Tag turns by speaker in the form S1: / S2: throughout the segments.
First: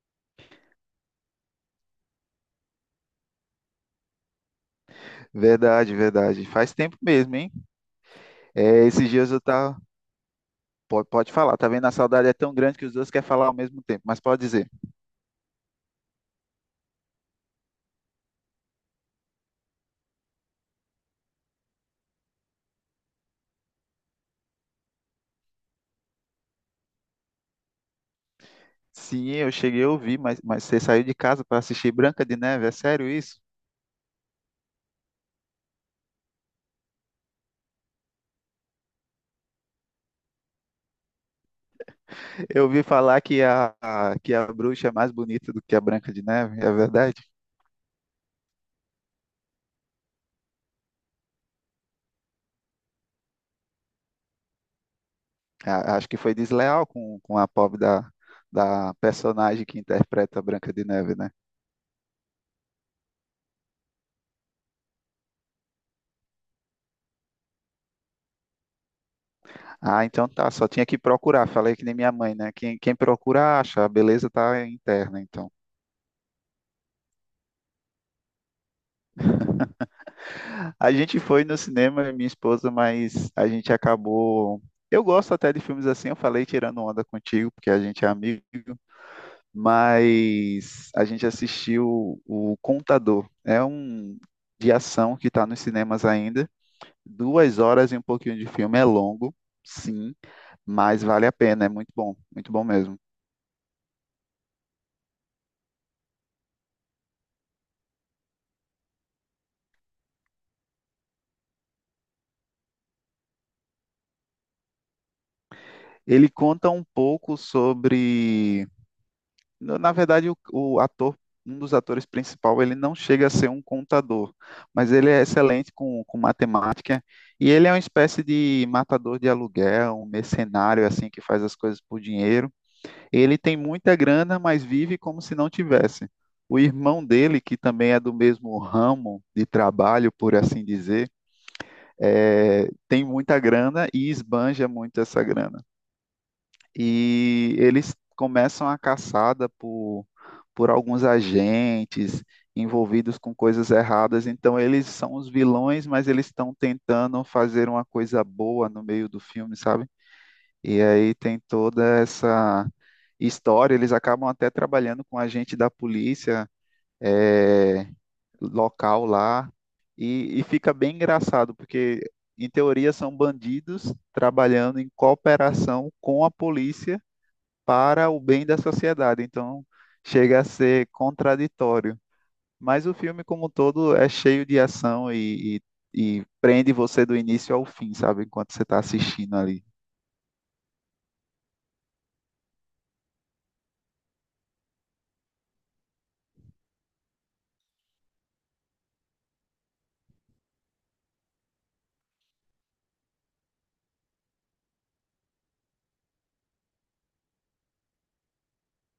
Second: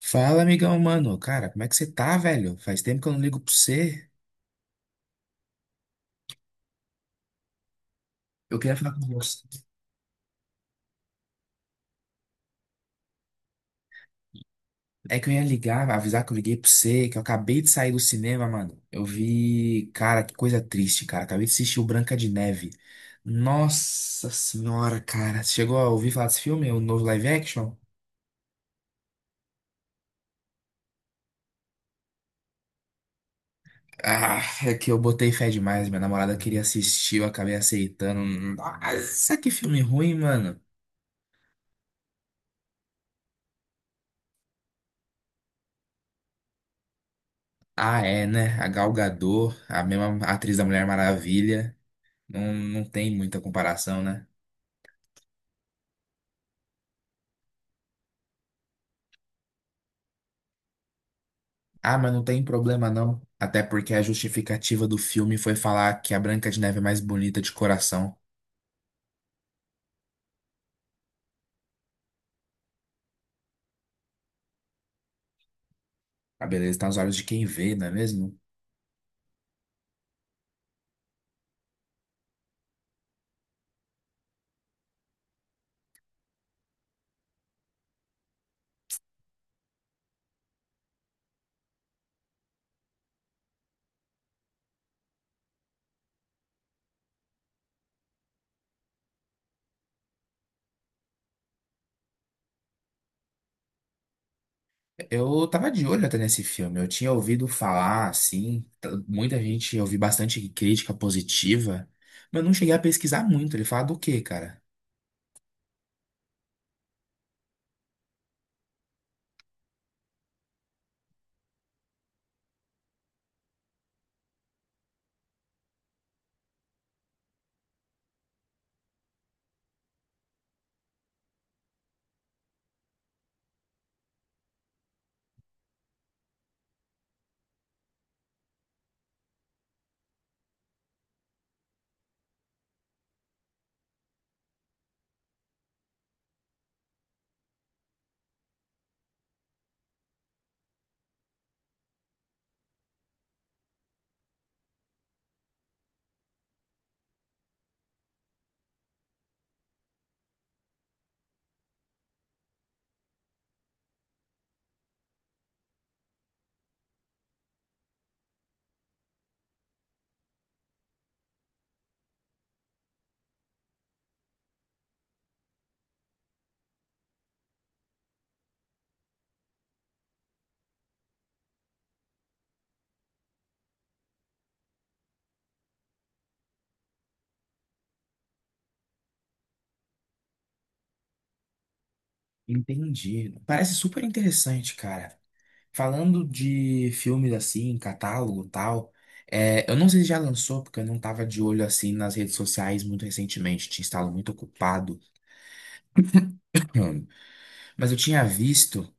S1: Fala, amigão, mano. Cara, como é que você tá, velho? Faz tempo que eu não ligo pra você.
S2: Verdade, verdade. Faz tempo mesmo, hein?
S1: Eu queria
S2: É,
S1: falar com
S2: esses dias
S1: você.
S2: eu tava. Pode falar, tá vendo? A saudade é tão grande que os dois querem falar ao mesmo tempo, mas pode dizer.
S1: É que eu ia ligar, avisar que eu liguei pra você, que eu acabei de sair do cinema, mano. Eu vi. Cara, que coisa triste, cara. Acabei de assistir o Branca de Neve. Nossa senhora, cara. Você chegou a ouvir falar desse filme, o novo live action?
S2: Sim, eu cheguei a ouvir, mas você saiu de casa para assistir Branca de Neve? É sério isso?
S1: Ah, é que eu botei fé demais. Minha namorada queria assistir, eu acabei aceitando. Nossa, que filme ruim, mano.
S2: Eu ouvi falar que a bruxa é mais bonita do que a Branca de Neve, é verdade?
S1: Ah, é, né? A Gal Gadot, a mesma atriz da Mulher Maravilha. Não, não tem muita comparação, né?
S2: Acho que foi desleal com a pobre da, da personagem que interpreta a Branca de Neve, né?
S1: Ah, mas não tem problema não. Até porque a justificativa do filme foi falar que a Branca de Neve é mais bonita de coração.
S2: Ah, então tá, só tinha que procurar. Falei que nem minha mãe, né? Quem procura acha, a beleza tá interna, então.
S1: A beleza tá nos olhos de quem vê, não é mesmo?
S2: A gente foi no cinema, eu e minha esposa, mas a gente acabou. Eu gosto até de filmes assim, eu falei tirando onda contigo, porque a gente é amigo, mas a gente assistiu o Contador. É um de ação que está nos cinemas ainda. 2 horas e um pouquinho de filme é longo, sim, mas vale a pena, é muito bom mesmo.
S1: Eu tava de olho até nesse filme. Eu tinha ouvido falar, assim, muita gente, eu vi bastante crítica positiva, mas eu não cheguei a pesquisar muito. Ele fala do quê, cara?
S2: Ele conta um pouco sobre. Na verdade, o ator, um dos atores principal, ele não chega a ser um contador, mas ele é excelente com matemática e ele é uma espécie de matador de aluguel, um mercenário assim que faz as coisas por dinheiro. Ele tem muita grana, mas vive como se não tivesse. O irmão dele, que também é do mesmo ramo de trabalho, por assim dizer, tem muita grana e esbanja muito essa grana e eles começam a caçada por alguns agentes envolvidos com coisas erradas. Então, eles são os vilões, mas eles estão tentando fazer uma coisa boa no meio do filme, sabe? E aí tem toda essa história. Eles acabam até trabalhando com um agente da polícia eh, local lá. E fica bem engraçado, porque em teoria são bandidos trabalhando em cooperação com a polícia para o bem da sociedade. Então, chega a ser contraditório. Mas o filme, como um todo, é cheio de ação e, e prende você do início ao fim, sabe? Enquanto você está assistindo ali.
S1: Entendi. Parece super interessante, cara. Falando de filmes assim, catálogo e tal, é, eu não sei se já lançou, porque eu não tava de olho assim nas redes sociais muito recentemente, tinha estado muito ocupado. hum, mas eu tinha visto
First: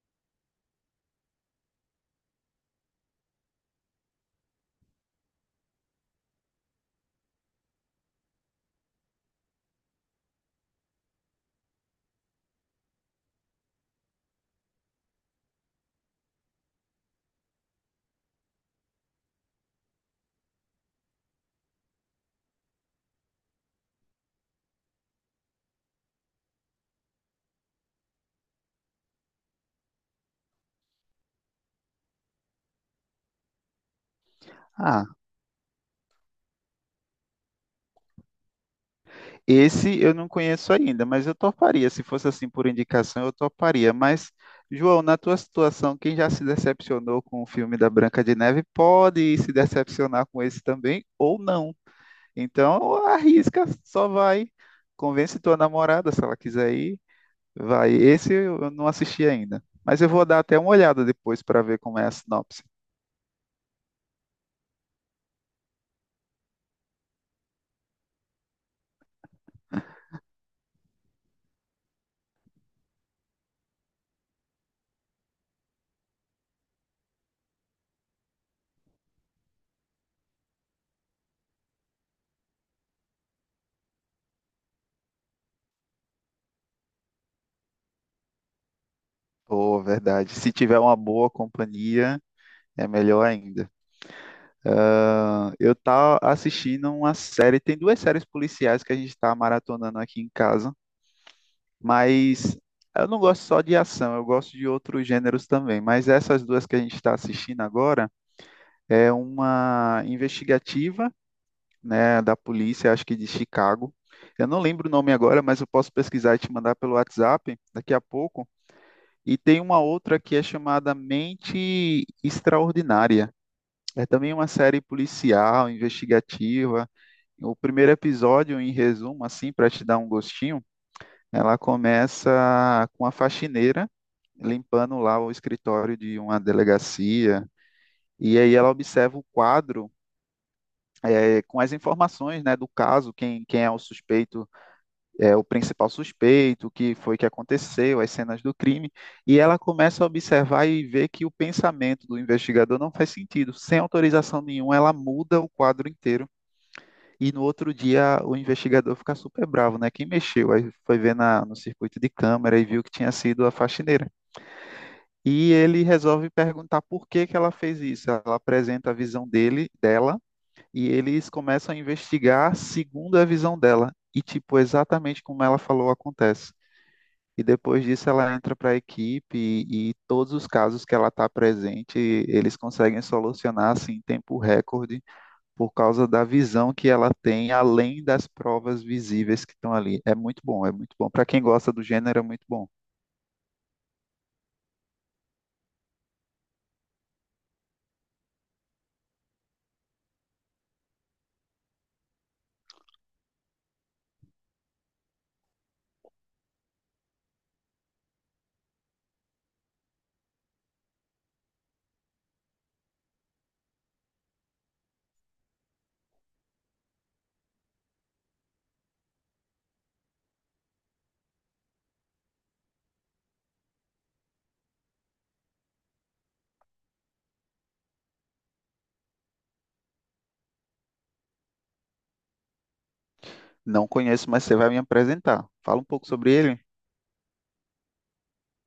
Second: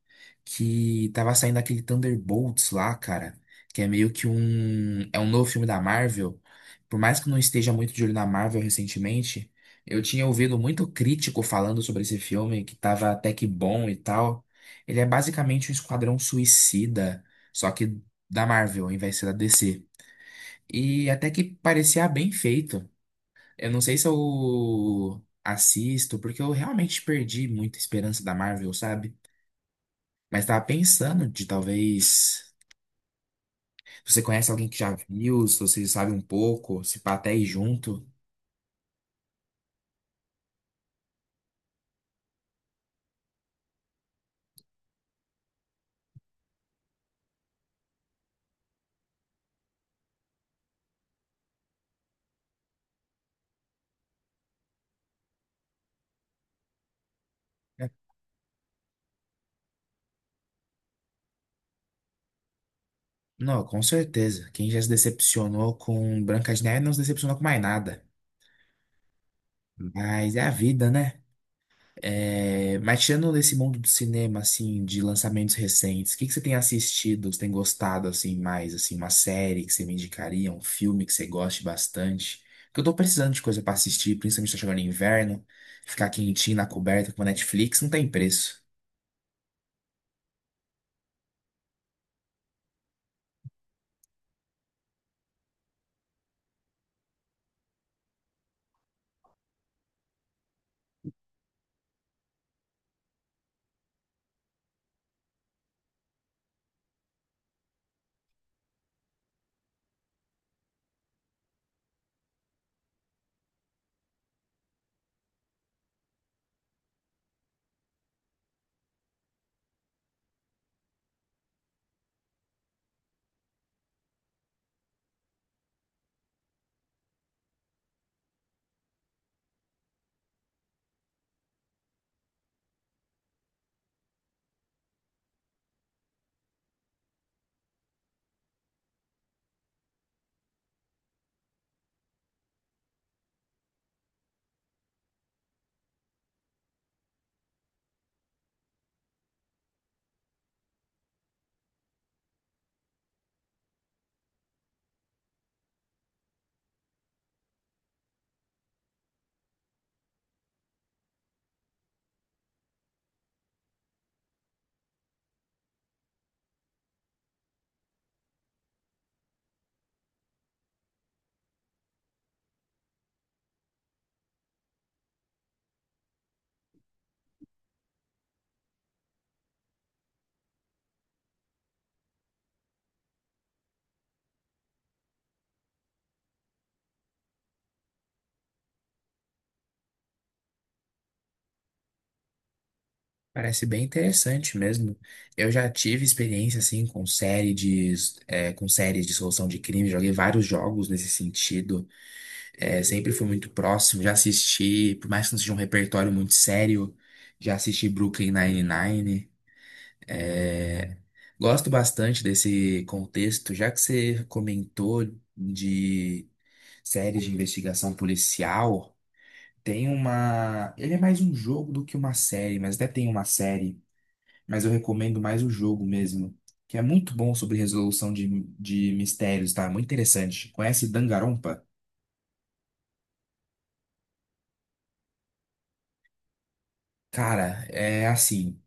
S1: que tava saindo aquele Thunderbolts lá, cara, que é meio que um, é um novo filme da Marvel. Por mais que eu não esteja muito de olho na Marvel recentemente, eu tinha ouvido muito crítico falando sobre esse filme, que tava até que bom e tal. Ele é basicamente um esquadrão suicida, só que da Marvel, ao invés de ser da DC. E até que parecia bem feito. Eu não sei se eu assisto, porque eu realmente perdi muita esperança da Marvel, sabe? Mas tava pensando de talvez. Se você conhece alguém que já
S2: Ah,
S1: viu, se você sabe um pouco, se pá até ir junto.
S2: esse eu não conheço ainda, mas eu toparia. Se fosse assim por indicação, eu toparia. Mas, João, na tua situação, quem já se decepcionou com o filme da Branca de Neve pode se decepcionar com esse também ou não. Então, arrisca, só vai. Convence tua namorada, se ela quiser ir,
S1: É.
S2: vai, esse eu não assisti ainda. Mas eu vou dar até uma olhada depois para ver como é a sinopse.
S1: Não, com certeza. Quem já se decepcionou com Branca de Neve não se decepcionou com mais nada. Mas é a vida, né? É, mas tirando desse mundo do cinema, assim, de lançamentos recentes, o que que você tem assistido, você tem gostado, assim, mais, assim, uma série que você me indicaria, um filme que você goste bastante? Porque eu tô precisando de coisa pra assistir, principalmente tá chegando inverno, ficar quentinho na coberta com a Netflix não tem preço.
S2: Pô, verdade. Se tiver uma boa companhia, é melhor ainda. Ah, eu tava assistindo uma série, tem duas séries policiais que a gente tá maratonando aqui em casa, mas eu não gosto só de ação, eu gosto de outros gêneros também. Mas essas duas que a gente está assistindo agora é uma investigativa, né, da polícia, acho que de Chicago. Eu não lembro o nome agora, mas eu posso pesquisar e te mandar pelo WhatsApp daqui a pouco. E tem uma outra que é chamada Mente Extraordinária. É também uma série policial, investigativa. O primeiro episódio, em resumo, assim, para te dar um gostinho, ela começa com a faxineira limpando lá o escritório de uma delegacia. E aí ela observa o quadro, com as informações, né, do caso, quem é o suspeito, o principal suspeito, o que foi que aconteceu, as cenas do crime, e ela começa a observar e ver que o pensamento do investigador não faz sentido. Sem autorização nenhuma, ela muda o quadro inteiro. E no outro dia o investigador fica super bravo, né? Quem mexeu? Aí foi ver na, no circuito de câmera e viu que tinha sido a faxineira. E ele resolve perguntar por que que ela fez isso. Ela apresenta a visão dele, dela, e eles começam a investigar segundo a visão dela. E, tipo, exatamente como ela falou acontece. E depois disso ela entra para a equipe e todos os casos que ela está presente, eles conseguem solucionar assim, em tempo recorde por causa da visão que ela tem, além das provas visíveis que estão ali. É muito bom, é muito bom. Para quem gosta do gênero, é muito bom.
S1: Parece bem interessante mesmo. Eu já tive experiência assim com é, com séries de solução de crime, joguei vários jogos nesse sentido. É, sempre fui muito próximo, já assisti, por mais que não seja um repertório muito sério, já assisti Brooklyn Nine-Nine. É, gosto bastante desse contexto, já que você comentou de séries de investigação policial. Tem uma. Ele é mais um jogo do que uma série, mas até tem uma série, mas eu recomendo mais o jogo mesmo, que é muito bom sobre de mistérios, tá? Muito interessante. Conhece Danganronpa?
S2: Não conheço, mas você vai me apresentar. Fala um pouco sobre ele.
S1: Cara, é assim,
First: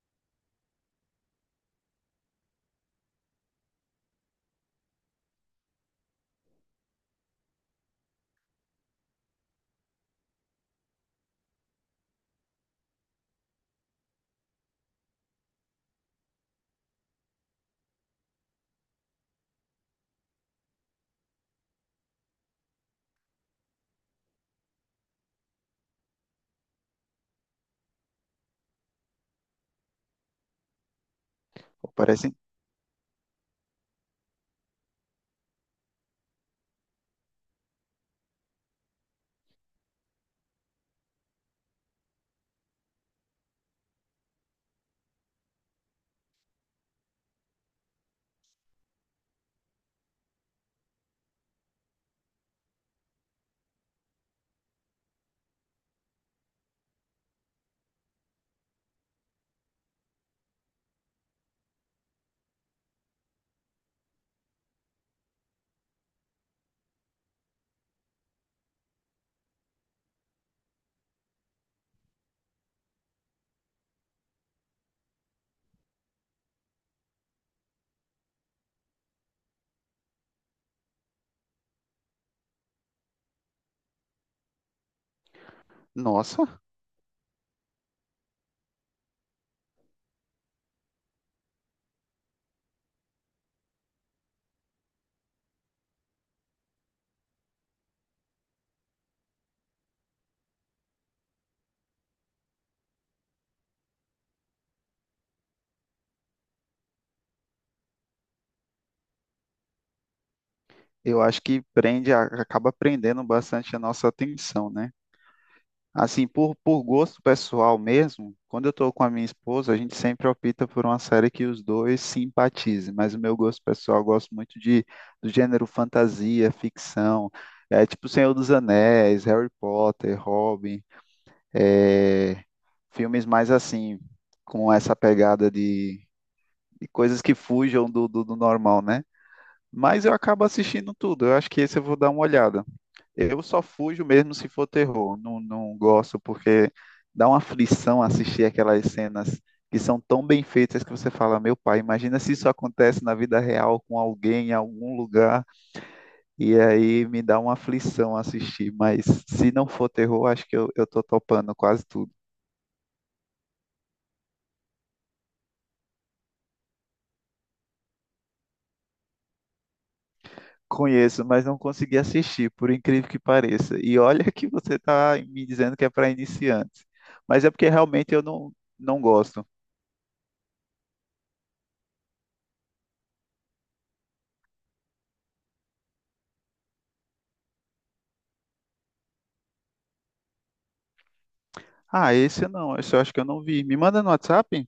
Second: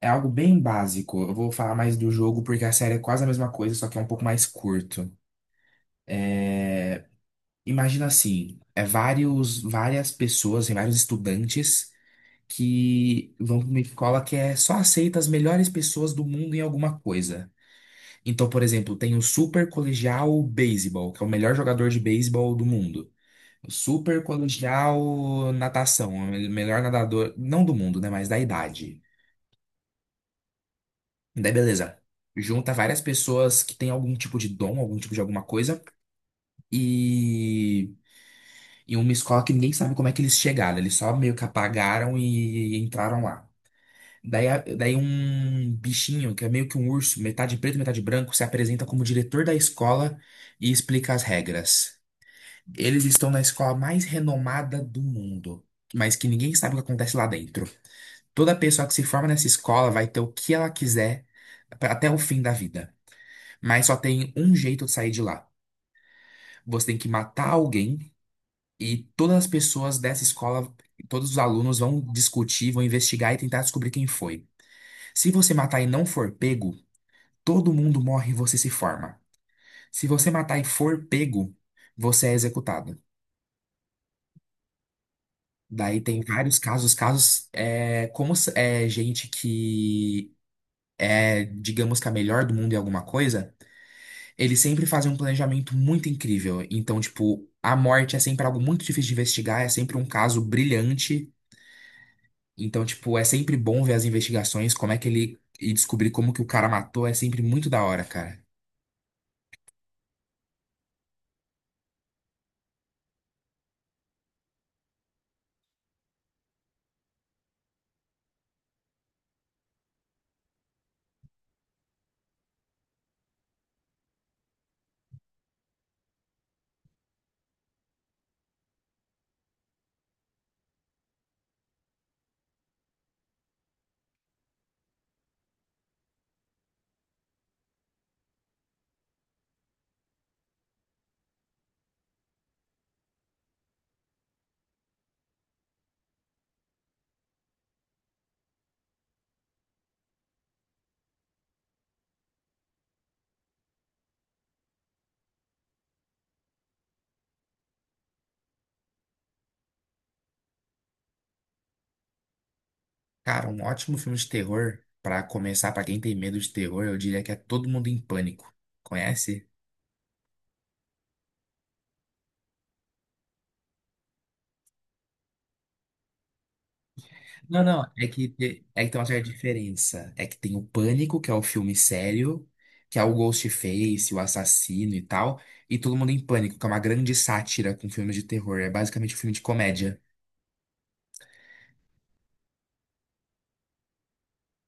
S1: é algo bem básico. Eu vou falar mais do jogo porque a série é quase a mesma coisa, só que é um pouco mais curto. É, imagina assim, é várias pessoas, e vários estudantes que vão para uma escola que é só aceita as melhores pessoas do mundo em alguma coisa. Então, por exemplo, tem o Super Colegial Baseball, que é o melhor jogador de beisebol do mundo. Super colegial natação, é o melhor nadador, não do mundo, né, mas da idade. Daí
S2: Pô,
S1: beleza.
S2: parece,
S1: Junta várias pessoas que têm algum tipo de dom, algum tipo de alguma coisa, e, e uma escola que ninguém sabe como é que eles chegaram, eles só meio que apagaram e entraram lá. Daí um bichinho, que é meio que um urso, metade preto, metade branco, se apresenta como diretor da escola e explica as regras. Eles estão na escola mais renomada do mundo, mas que ninguém sabe o que acontece lá dentro. Toda pessoa que se forma nessa escola vai ter o que ela quiser até o fim da vida. Mas só tem um jeito de sair de lá. Você tem que matar alguém e todas as pessoas dessa escola, todos os alunos vão discutir, vão investigar e tentar descobrir quem foi. Se você matar e não for pego, todo mundo morre e você se forma. Se você matar e for pego, você é executado. Daí tem
S2: nossa,
S1: vários casos é, como é gente que é, digamos que a melhor do mundo em alguma coisa. Eles sempre fazem um planejamento muito incrível. Então, tipo, a morte é sempre algo muito difícil de investigar, é sempre um caso brilhante. Então, tipo, é sempre bom ver as investigações, como é que ele. E descobrir como que o cara matou é sempre muito da hora, cara.
S2: eu acho que prende, acaba prendendo bastante a nossa atenção, né? Assim, por gosto pessoal mesmo, quando eu tô com a minha esposa, a gente sempre opta por uma série que os dois simpatizem, mas o meu gosto pessoal, eu gosto muito de, do gênero fantasia, ficção, tipo Senhor dos Anéis, Harry Potter, Robin, é, filmes mais assim, com essa pegada de coisas que fujam do, do normal, né? Mas eu acabo assistindo tudo, eu acho que esse eu vou dar uma olhada. Eu só fujo mesmo se for terror. Não, não gosto porque dá uma aflição assistir aquelas cenas que são tão bem feitas que você fala, meu pai, imagina se isso acontece na vida real com alguém em algum lugar e aí me dá uma aflição assistir. Mas se não for terror, acho que eu tô topando quase tudo.
S1: Cara, um ótimo filme de terror, pra começar, pra quem tem medo de terror, eu diria que é Todo Mundo em Pânico. Conhece?
S2: Conheço, mas não consegui assistir, por incrível que pareça. E olha que você está me dizendo que é para iniciantes. Mas é
S1: Não,
S2: porque
S1: não,
S2: realmente eu não,
S1: é que tem
S2: não
S1: uma certa
S2: gosto.
S1: diferença. É que tem o Pânico, que é o filme sério, que é o Ghostface, o assassino e tal, e Todo Mundo em Pânico, que é uma grande sátira com filmes de terror. É basicamente um filme de comédia.
S2: Ah, esse não, esse eu acho que eu não vi. Me manda no WhatsApp?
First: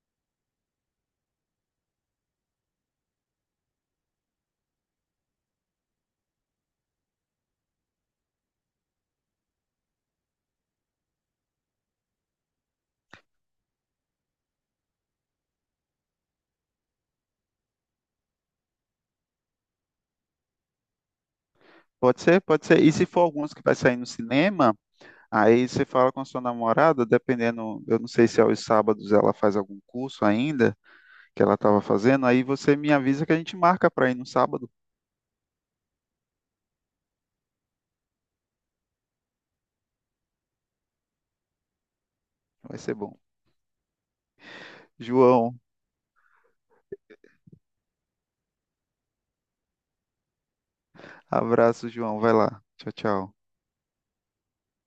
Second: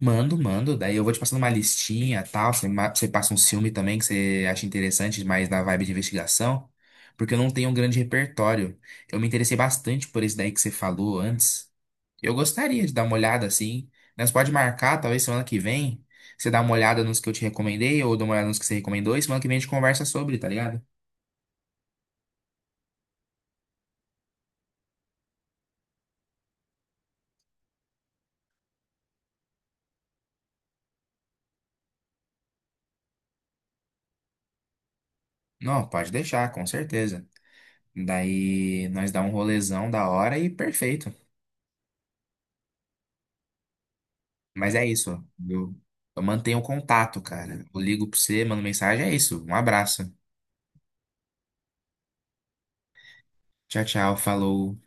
S1: Mando, mando, daí eu vou te passando uma listinha e tal. Você, você passa um filme também que você acha interessante, mas na vibe de investigação, porque eu não tenho um grande repertório. Eu me interessei bastante por esse daí que você falou antes. Eu gostaria de dar uma olhada assim. Nós pode marcar, talvez semana que vem, você dá uma olhada nos que eu te recomendei ou dá uma olhada nos que você recomendou e semana que vem a gente conversa sobre, tá ligado?
S2: Pode ser, pode ser. E se for alguns que vai sair no cinema, aí você fala com a sua namorada, dependendo, eu não sei se é aos sábados ela faz algum curso ainda, que ela estava fazendo, aí você me avisa que a gente marca para ir no sábado.
S1: Não, pode deixar, com certeza. Daí nós dá um rolezão da hora e perfeito.
S2: Vai ser bom.
S1: Mas é isso.
S2: João,
S1: Eu, eu mantenho o contato, cara. Eu ligo pra você, mando mensagem, é isso. Um abraço.
S2: abraço, João. Vai lá. Tchau, tchau.
S1: Tchau, tchau, falou.